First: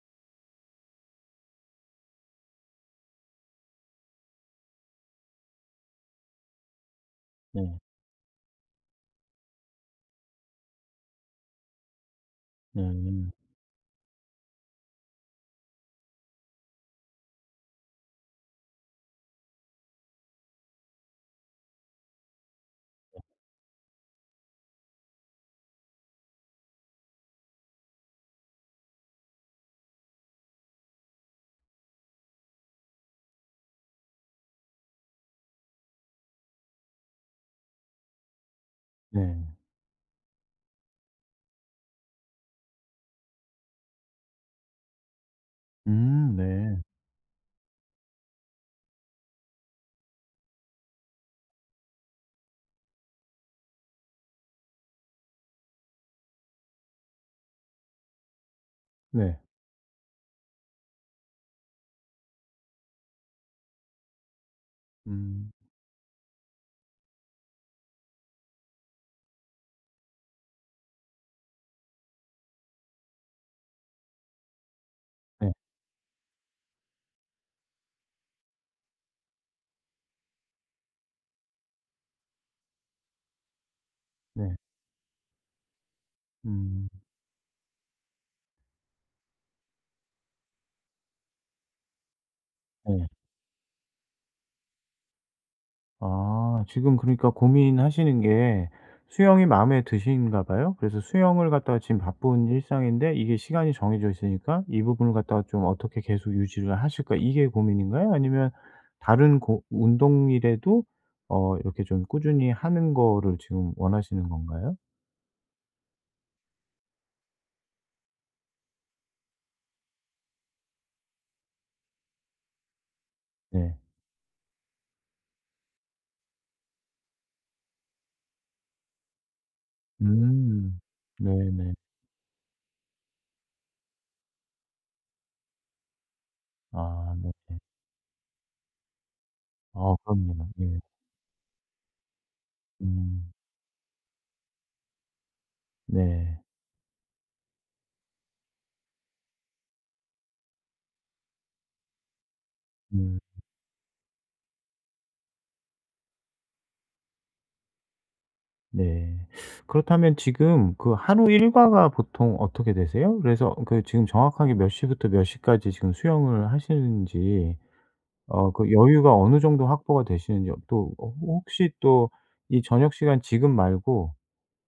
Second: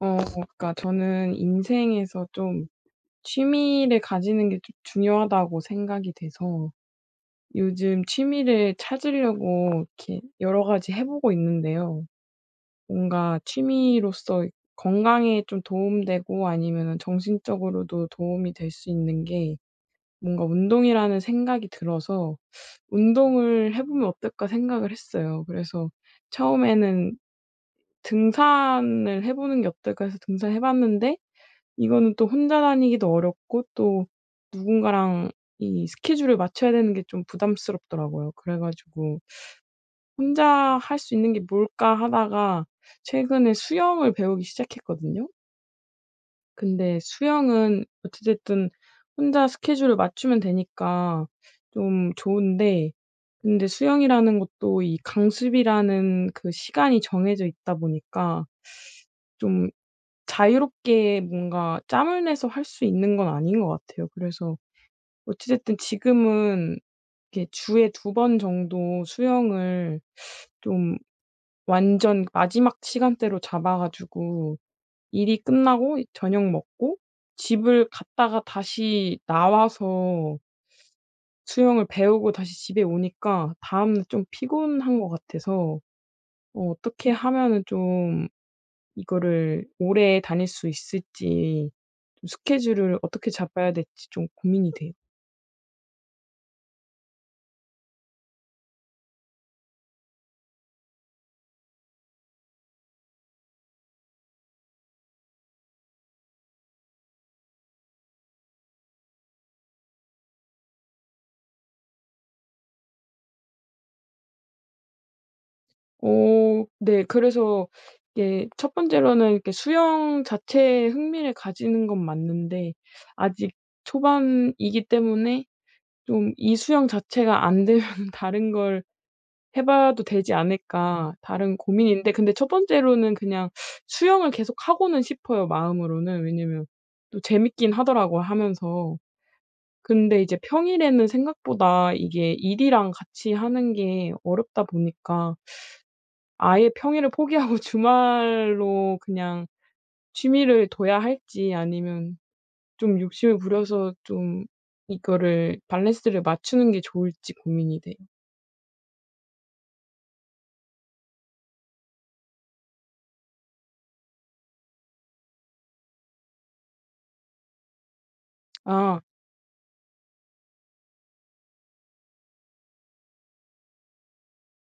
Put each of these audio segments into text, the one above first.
어 그니까 저는 인생에서 좀 취미를 가지는 게 좀 중요하다고 생각이 돼서 네. 요즘 취미를 찾으려고 이렇게 여러 가지 해 보고 있는데요. 네. 뭔가 취미로서 건강에 좀 도움 되고 아니면은 정신적으로도 도움이 될 수 있는 게 뭔가 운동이라는 생각이 들어서 '운동을 해보면 어떨까?' 생각을 했어요. 그래서 처음에는 '등산을 해 보는 게 어떨까?' 해서 등산해 봤는데 이거는 또 혼자 다니기도 어렵고 또 누군가랑 이 스케줄을 맞춰야 되는 게 좀 부담스럽더라고요. 그래 가지고 네. '혼자 할 수 있는 게 뭘까?' 하다가 최근에 수영을 배우기 시작했거든요. 음 네. 근데 수영은 어찌 됐든 혼자 스케줄을 맞추면 되니까 좀 좋은데 근데 수영이라는 것도 이 강습이라는 그 시간이 정해져 있다 보니까 네. 좀 자유롭게 뭔가 짬을 내서 할 수 있는 건 아닌 것 같아요. 그래서 음. 어찌 됐든 지금은 이렇게 주에 2 번 정도 수영을 좀 완전 마지막 시간대로 잡아 가지고 일이 네. 끝나고 저녁 먹고 집을 갔다가 다시 나와서 수영을 배우고 다시 집에 오니까 다음날 좀 네. 피곤한 것 같아서 어 음. 어떻게 하면은 좀 이거를 오래 다닐 수 있을지 좀 스케줄을 네. 어떻게 잡아야 될지 좀 고민이 돼요. 아 지금 그러니까 고민하시는 게 수영이 마음에 드신가 봐요? 그래서 수영을 갖다가 지금 바쁜 일상인데 이게 시간이 정해져 있으니까 이 부분을 갖다가 좀 어떻게 계속 유지를 하실까 이게 고민인가요? 아니면 다른 고 운동이라도 어 이렇게 좀 꾸준히 하는 거를 지금 원하시는 건가요? 어 네. 그래서 이게 1 번째로는 그 수영 자체에 흥미를 가지는 건 맞는데 아직 네. 초반이기 때문에 좀 '이 수영 자체가 안되면은 다른 걸 해 봐도 되지 음. 않을까?' 다른 네네. 고민인데 근데 1 번째로는 그냥 수영을 계속하고는 싶어요 마음으로는. 왜냐면 아 또 네. 재밌기는 하더라고요 하면서. 아 근데 이제 그럼요. 예. 평일에는 생각보다 이게 일이랑 음. 같이 하는 게 어렵다 보니까 네. 아예 평일을 포기하고 주말로 그냥 취미를 둬야 할지 아니면 좀 음. 욕심을 부려서 좀 이거를 밸런스를 맞추는 게 좋을지 고민이 돼요. 네. 그렇다면 지금 그 하루 일과가 보통 어떻게 되세요? 그래서 그 지금 정확하게 몇 시부터 몇 시까지 지금 수영을 하시는지 어 그 아. 여유가 어느 정도 확보가 되시는지 어 또 어 호 혹시 또 이 저녁 시간 지금 말고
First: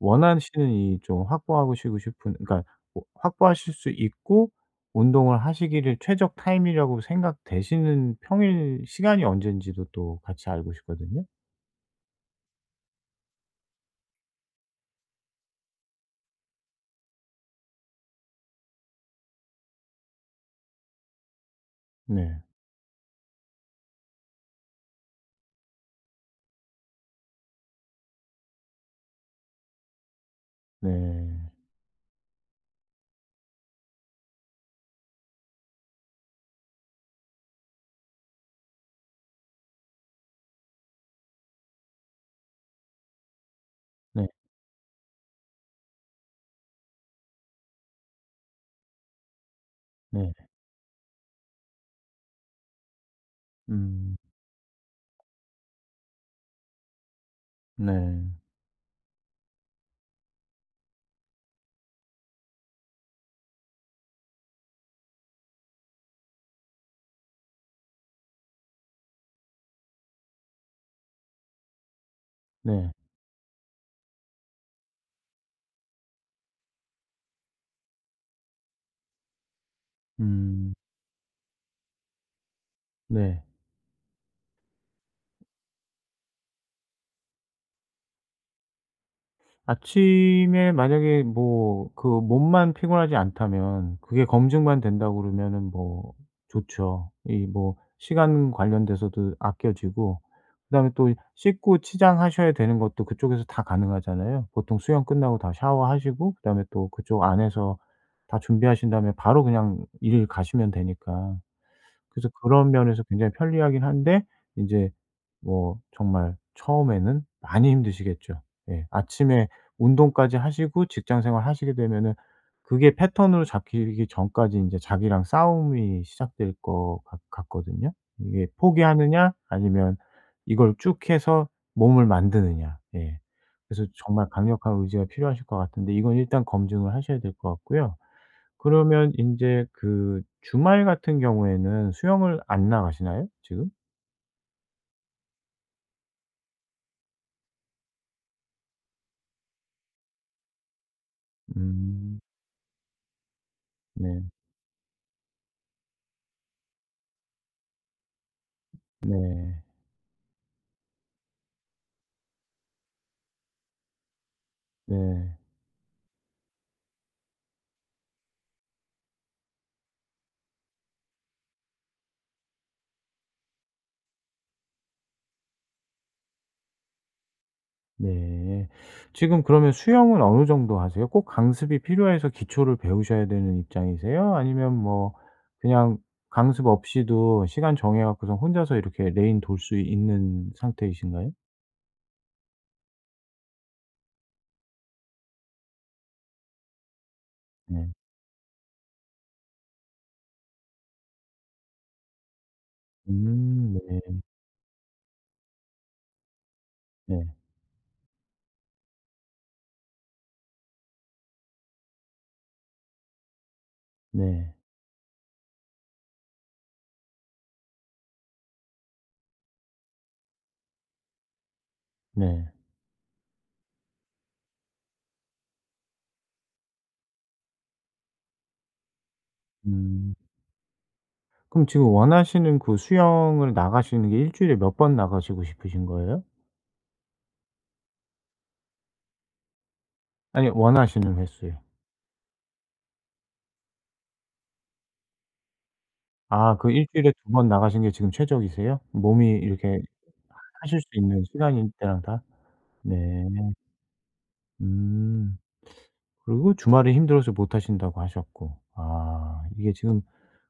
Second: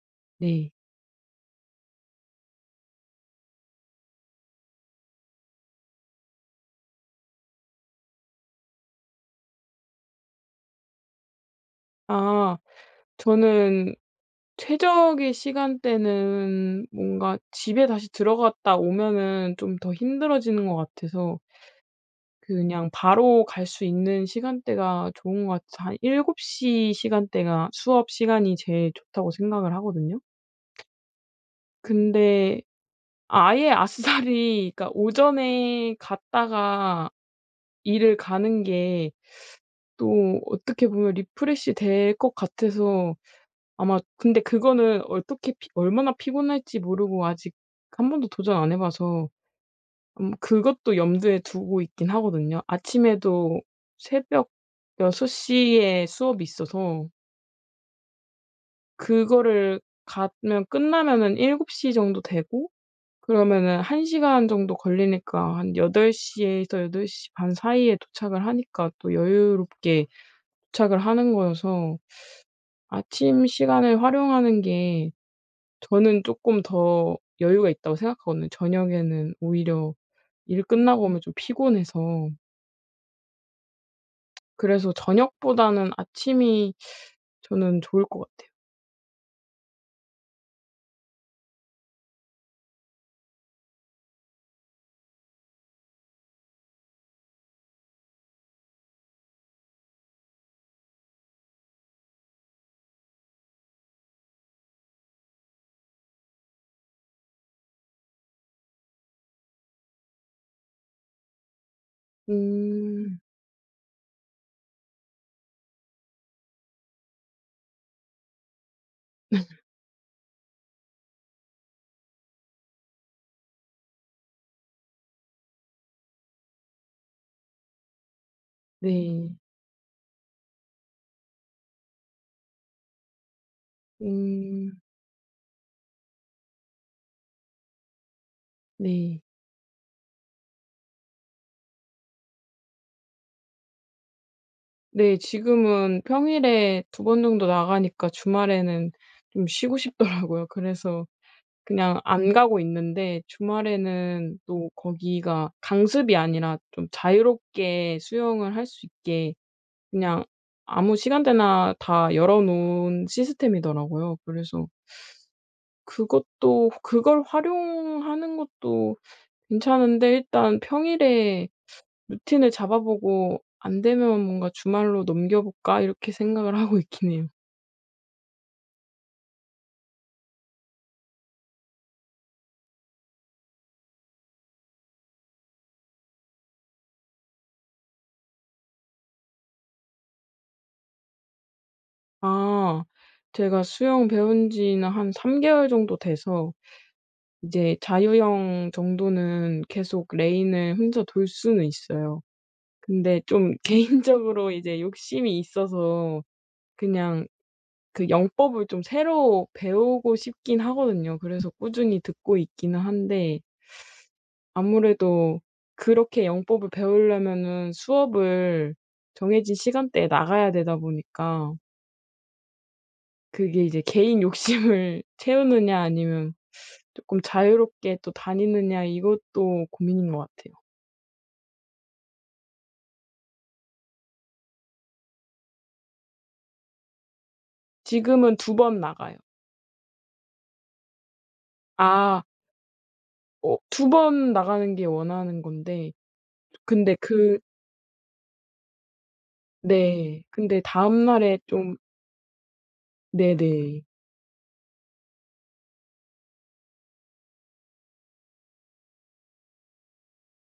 원하시는 네. 이 좀 확보하시고 싶은 그러니까 뭐 확보하실 수 있고 운동을 하시기를 최적 타임이라고 생각되시는 평일 시간이 언제인지도 또 같이 알고 싶거든요. 아. 저는 최적의 시간대는 뭔가 집에 다시 들어갔다 오면은 좀 더 힘들어지는 것 같아서 네. 그냥 바로 갈 수 있는 시간대가 좋은 것 같아서 한 7 시 시간대가 수업 시간이 제일 좋다고 생각을 하거든요. 네. 근데 아예 아싸리 그러니까 오전에 갔다가 일을 가는 게 또 어떻게 보면 리프레시 될 것 같아서 아마 네. 근데 그거는 어떻게 피 얼마나 피곤할지 모르고 아직 1 번도 도전 안 해 봐서 음 네. 그것도 염두에 두고 있기는 하거든요. 아침에도 음. 새벽 6 시에 수업이 있어서 네. 그거를 가면 끝나면은 7:00 정도 되고 그러면은 1 시간 정도 걸리니까 한 8:00 에서 8:30 사이에 도착을 하니까 또 여유롭게 도착을 하는 거여서 네. 아침 시간을 활용하는 게 저는 쪼끔 더 여유가 있다고 생각하거든요. 저녁에는 오히려 일 음. 끝나고 오면 좀 피곤해서 네. 그래서 저녁보다는 아침이 저는 좋을 거 같아요. 아침에 만약에 뭐 그 몸만 피곤하지 않다면 그게 검증만 된다고 그러면은 뭐 좋죠. 이 뭐 시간 관련돼서도 아껴지고 그다음에 또 이 씻고 치장하셔야 되는 것도 그쪽에서 다 가능하잖아요. 보통 수영 끝나고 다 샤워하시고 그다음에 또 그쪽 안에서 다 준비하신 다음에 바로 그냥 일을 가시면 되니까. 그래서 그런 면에서 음. 굉장히 편리하기는 한데 인제 뭐 정말 처음에는 많이 힘드시겠죠. 예. 아침에 운동까지 하시고 직장 생활하시게 되면은 그게 패턴으로 잡히기 전까지 인제 자기랑 싸움이 시작될 것 같 같거든요? 이게 포기하느냐 네. 아니면 이걸 쭉 해서 몸을 만드느냐 네. 그래서 정말 강력한 음. 의지가 필요하실 것 같은데 이건 일단 검증을 하셔야 될 것 같고요. 그러면 네. 인제 그 주말 같은 경우에는 수영을 안 나가시나요 지금? 네 지금은 평일에 2 번정도 나가니까 주말에는 좀 쉬고 싶더라고요. 그래서 그냥 음. 안 가고 있는데 네. 주말에는 또 거기가 강습이 아니라 좀 자유롭게 수영을 할 수 있게 네. 그냥 아무 시간대나 다 열어 놓은 시스템이더라고요. 그래서 네. 그것도 그걸 활용하는 것도 괜찮은데 일단 평일에 루틴을 잡아보고 '안 되면 뭔가 주말로 넘겨볼까?' 이렇게 생각을 하고 있기는 해요. 네. 지금 그러면 수영은 어느 정도 하세요? 꼭 강습이 필요해서 기초를 배우셔야 되는 입장이세요 아니면 뭐 그냥 강습 없이도 시간 정해 갖고서 혼자서 이렇게 레인 돌 수 있는 상태이신가요? 아 제가 수영 배운 지는 한 3 개월 정도 돼서 이제 네. 자유형 정도는 계속 레인을 혼자 돌 수는 있어요. 근데 좀 음 네. 개인적으로 이제 욕심이 있어서 그냥 네. 그 영법을 좀 새로 배우고 싶기는 하거든요. 그래서 꾸준히 듣고 있기는 한데 네. 아무래도 그렇게 영법을 배울려면은 수업을 정해진 시간대에 나가야 되다 보니까 네. 그게 이제 '개인 욕심을 채우느냐 아니면 쪼끔 자유롭게 또 다니느냐?' 이것도 고민인 음. 것 같아요. 그럼 지금 원하시는 그 수영을 나가시는 게 1 주일에 몇 번 나가시고 싶으신 거예요? 지금은 2 번 나가요. 아니요. 원하시는 횟수요. 아. 어 2 번 나가는 게 원하는 건데 아 그 1 근데 주일에 2 그 번 나가신 게 지금 최적이세요? 몸이 이렇게 네 근데 하실 수 있는 다음날에 시간인 좀 때랑 다? 네. 네네. 음. 그리고 주말에 힘들어서 못 하신다고 하셨고. 아 이게 지금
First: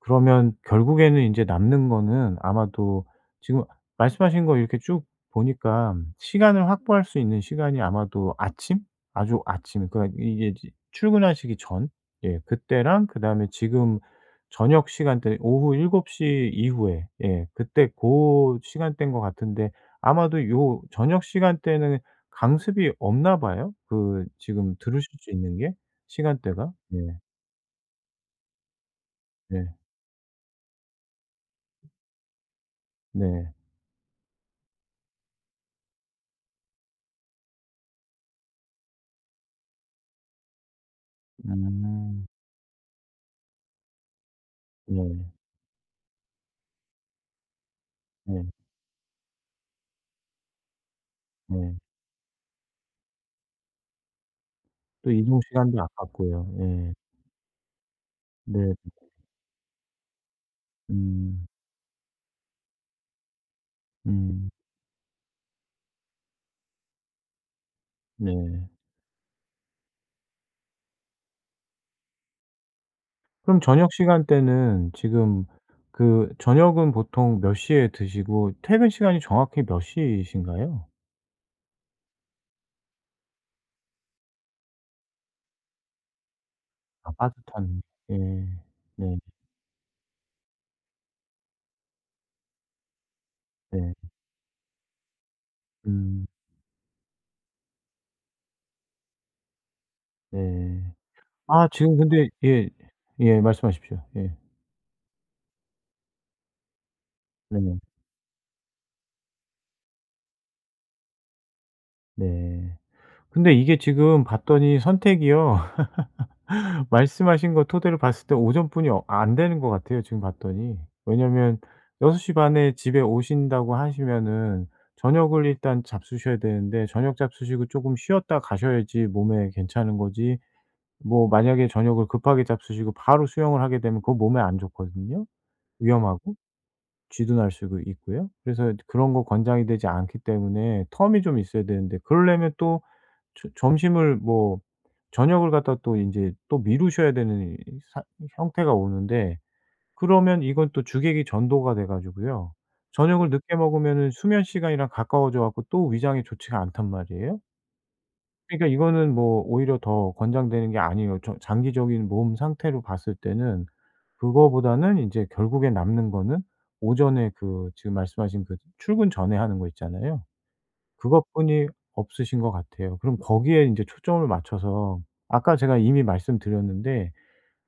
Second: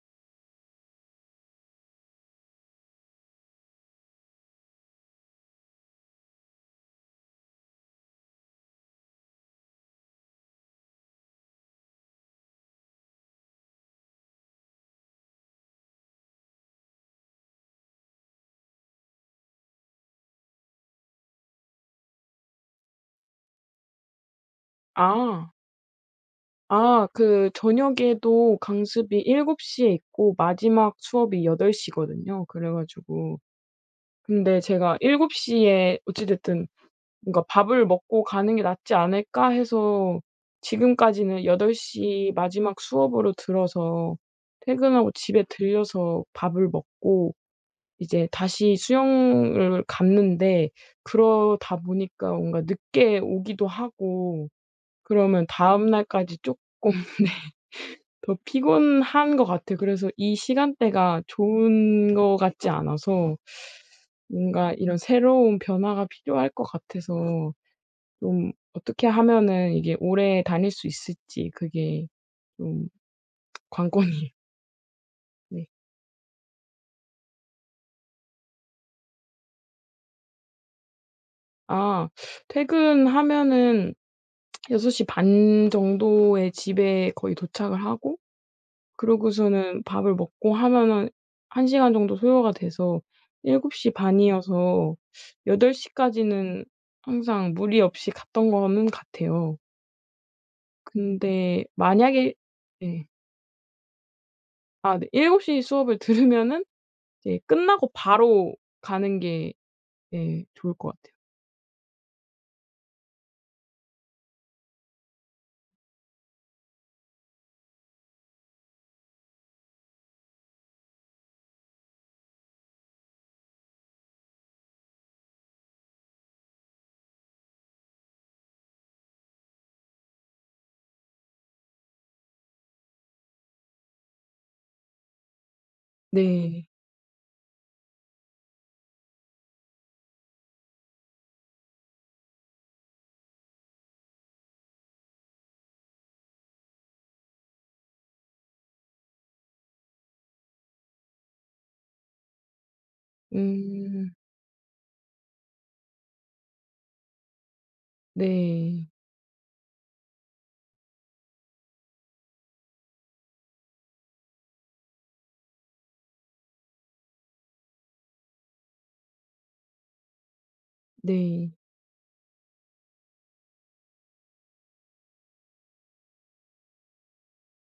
그러면 결국에는 인제 남는 거는 아마도 지금 말씀하신 거 이렇게 쭉 보니까 시간을 확보할 수 있는 시간이 아마도 아침? 아주 아침 그러니까 이게 지 출근하시기 전 예 그때랑 그다음에 지금 저녁 시간대는 오후 7 시 이후에 예 그때 고 시간대인 것 같은데 아마도 요 저녁 시간대는 강습이 없나 봐요, 그 지금 들으실 수 아. 있는 게 시간대가? 예. 아 그 저녁에도 강습이 7 네. 시에 있고 마지막 수업이 8 시거든요. 그래 가지고 네. 근데 제가 '7 시에 어찌 됐든 뭔가 밥을 먹고 가는 게 낫지 않을까?' 해서 지금까지는 8 음. 시 마지막 수업으로 들어서 퇴근하고 네. 집에 들러서 밥을 먹고 이제 네. 다시 수영을 갔는데 그러다 네. 보니까 뭔가 늦게 오기도 하고 또 이동 그러면 시간도 다음날까지 아깝고요. 쪼끔 예. 네 더 네. 피곤한 거 같아요. 그래서 이 시간대가 음. 좋은 거 같지 않아서 음. 뭔가 이런 새로운 변화가 필요할 것 같아서 좀 네. 어떻게 하면은 이게 오래 다닐 수 있을지 그게 좀 그럼 저녁 관건이예 시간대는 지금 네. 그 저녁은 보통 몇 시에 드시고 퇴근 시간이 정확히 몇 시이신가요? 아. 퇴근하면은 6 시 반 정도에 집에 아파트 거의 도착을 단 예. 하고 네. 그러고서는 밥을 먹고 하면은 1 시간 정도 소요가 돼서 7 시 네. 반이어서 8 음. 시까지는 항상 무리 없이 갔던 거는 같아요. 네. 근데 아 지금 근데 만약에 예. 예. 예. 말씀하십시오. 예. 아 네 7 시 수업을 들으면은 이제 네. 끝나고 바로 가는 게 예 좋을 것 같아요. 네. 근데 이게 지금 봤더니 선택이요 말씀하신 거 토대로 봤을 때 오전뿐이 어 안 되는 것 같아요 지금 봤더니. 왜냐하면 6 시 반에 집에 오신다고 하시면은 저녁을 일단 잡수셔야 되는데 저녁 잡수시고 쪼금 쉬었다 가셔야지 몸에 괜찮은 거지 뭐 만약에 저녁을 급하게 잡수시고 바로 수영을 하게 되면 그건 몸에 안 좋거든요 위험하고. 네. 쥐도 날 수도 있고요. 그래서 인제 그런 거 권장이 되지 않기 때문에 텀이 좀 있어야 되는데 그러려면 또 저 점심을 뭐 저녁을 갖다가 또 인제 또 미루셔야 되는 이 사 이 형태가 오는데 그러면 이건 또 주객이 전도가 돼 가지고요. 저녁을 늦게 먹으면은 음. 수면 시간이랑 가까워져 갖고 또 위장이 좋지가 않단 말이에요? 그러니까 네. 이거는 뭐 오히려 더 권장되는 게 아니에요. 저 장기적인 몸 상태로 봤을 때는 그거보다는 인제 결국에 남는 거는 오전에 그 지금 말씀하신 그 출근 전에 하는 거 있잖아요. 네. 그것뿐이 없으신 것 같아요. 그럼 거기에 인제 초점을 맞춰서 아까 제가 이미 말씀드렸는데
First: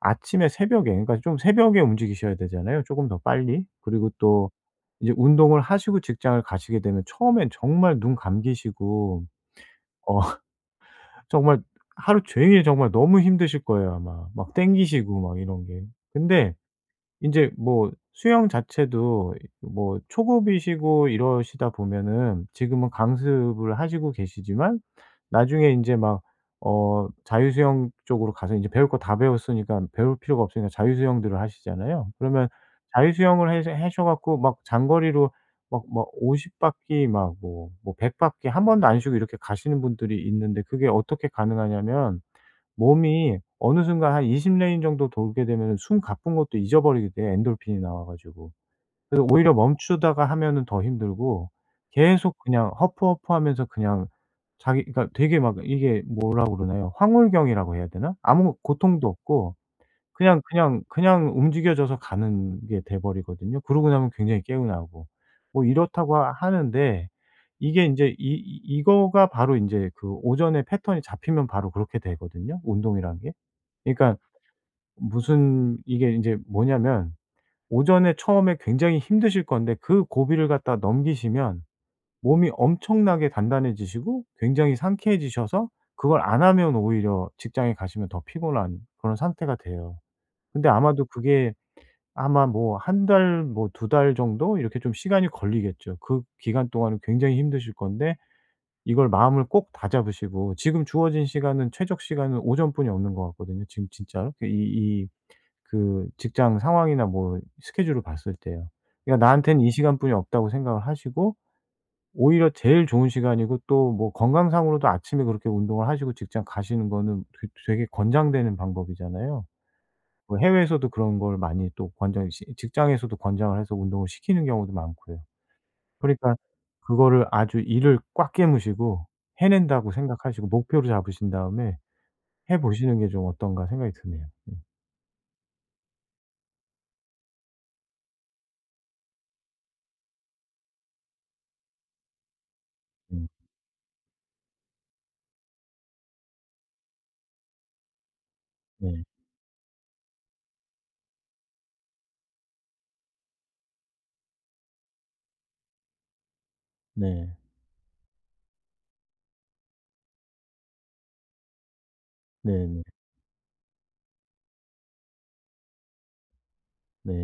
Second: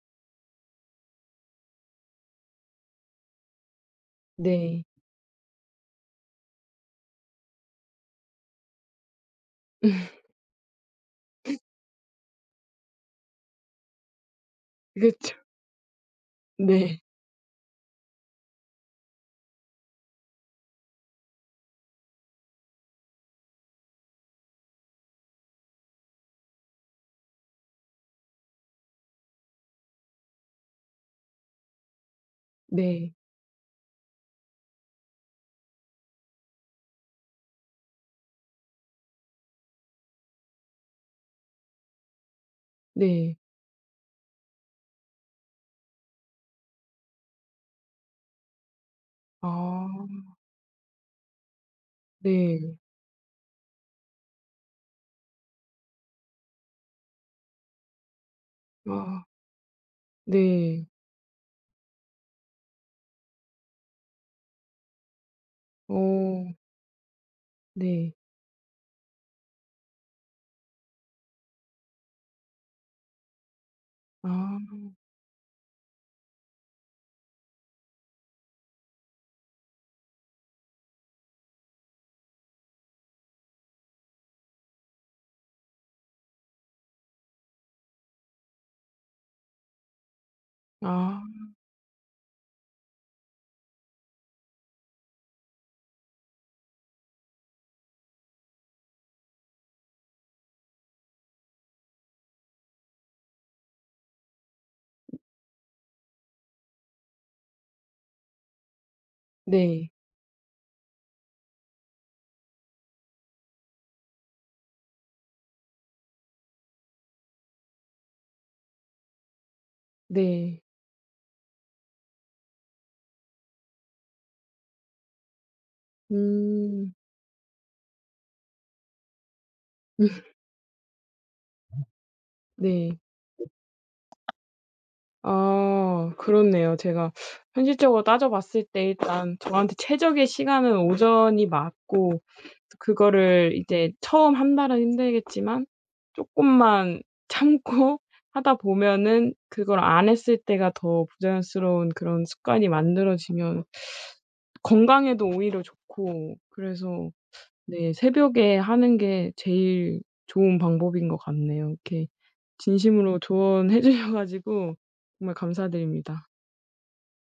아침에 새벽에 그러니까 좀 새벽에 움직이셔야 되잖아요 쪼금 더 빨리. 그리고 또 네. 이제 운동을 하시고 직장을 가시게 되면 처음엔 정말 눈 감기시고 어 정말 하루 종일 정말 너무 힘드실 거예요 아마 막 땡기시고 그쵸. 막 이런 게. 근데 네. 인제 뭐 수영 자체도 이 뭐 초급이시고 이러시다 보면은 지금은 강습을 하시고 계시지만 나중에 인제 막 어 자유 수영 쪽으로 가서 이제 배울 거 다 배웠으니깐 배울 필요가 없으니까 자유 수영들을 하시잖아요. 그러면 자유 네. 수영을 해서 해셔 갖고 막 장거리로 막 막 50 바퀴 막 뭐 뭐 100 바퀴 1 번도 안 쉬고 이렇게 가시는 분들이 있는데 그게 어떻게 가능하냐면 네. 몸이 어느 순간 한 20 레인 정도 돌게 되면은 숨 가쁜 것도 잊어버리게 돼 엔도르핀이 나와 가지고. 그래 오히려 멈추다가 아. 하면은 더 힘들고 계속 그냥 네. 허푸 허푸 하면서 그냥 자기 그니까 되게 막 이게 뭐라 그러나요? 황홀경이라고 해야 되나? 아무 고통도 아. 없고 그냥, 그냥, 네. 그냥 움직여져서 가는 게 돼 버리거든요 그러고 나면 굉장히 개운하고. 뭐 이렇다고 어. 하는데 이게 인제 네. 이 이 이거가 바로 인제 그 오전의 패턴이 잡히면 바로 그렇게 되거든요 운동이란 게. 그러니깐 아. 무슨 이게 인제 뭐냐면 오전에 처음에 굉장히 힘드실 건데 그 고비를 갖다 넘기시면 몸이 엄청나게 단단해지시고 굉장히 상쾌해지셔서 그걸 안 하면 오히려 직장에 가시면 더 피곤한 그런 상태가 돼요. 근데 아마도 아. 그게 아마 뭐 1 달 뭐 2 달 정도 이렇게 좀 시간이 걸리겠죠. 그 기간 동안은 굉장히 힘드실 건데 이걸 마음을 꼭 다잡으시고 지금 주어진 시간은 최적 시간은 오전뿐이 없는 것 같거든요 지금 진짜로. 그 이 이 그 직장 상황이나 뭐 스케줄을 봤을 때요. 그니까 '나한텐 이 네. 시간뿐이 없다.'고 생각을 하시고 오히려 제일 좋은 시간이고 또 뭐 건강 상으로도 아침에 그렇게 운동을 하시고 직장 가시는 거는 되 되게 권장되는 방법이잖아요. 뭐 네. 해외에서도 그런 걸 많이 또 권장 시 직장에서도 권장을 해서 운동을 시키는 경우도 많고요. 그러니까 음. 그거를 아주 이를 꽉 깨무시고 해낸다고 생각하시고 목표로 잡으신 다음에 해 네. 보시는 게 좀 어떤가 생각이 드네요. 예. 아 그렇네요. 제가 현실적으로 따져 봤을 때 일단 저한테 최적의 시간은 오전이 맞고 음. 그거를 이제 처음 1 달은 힘들겠지만 쪼끔만 참고 하다 네. 보면은 그걸 안 했을 때가 더 부자연스러운 그런 습관이 만들어지면 건강에도 오히려 좋고 그래서 네. 네 새벽에 하는 게 제일 좋은 방법인 것 같네요. 이렇게 네네. 진심으로 조언해 주셔 가지고 정말 감사드립니다. 네.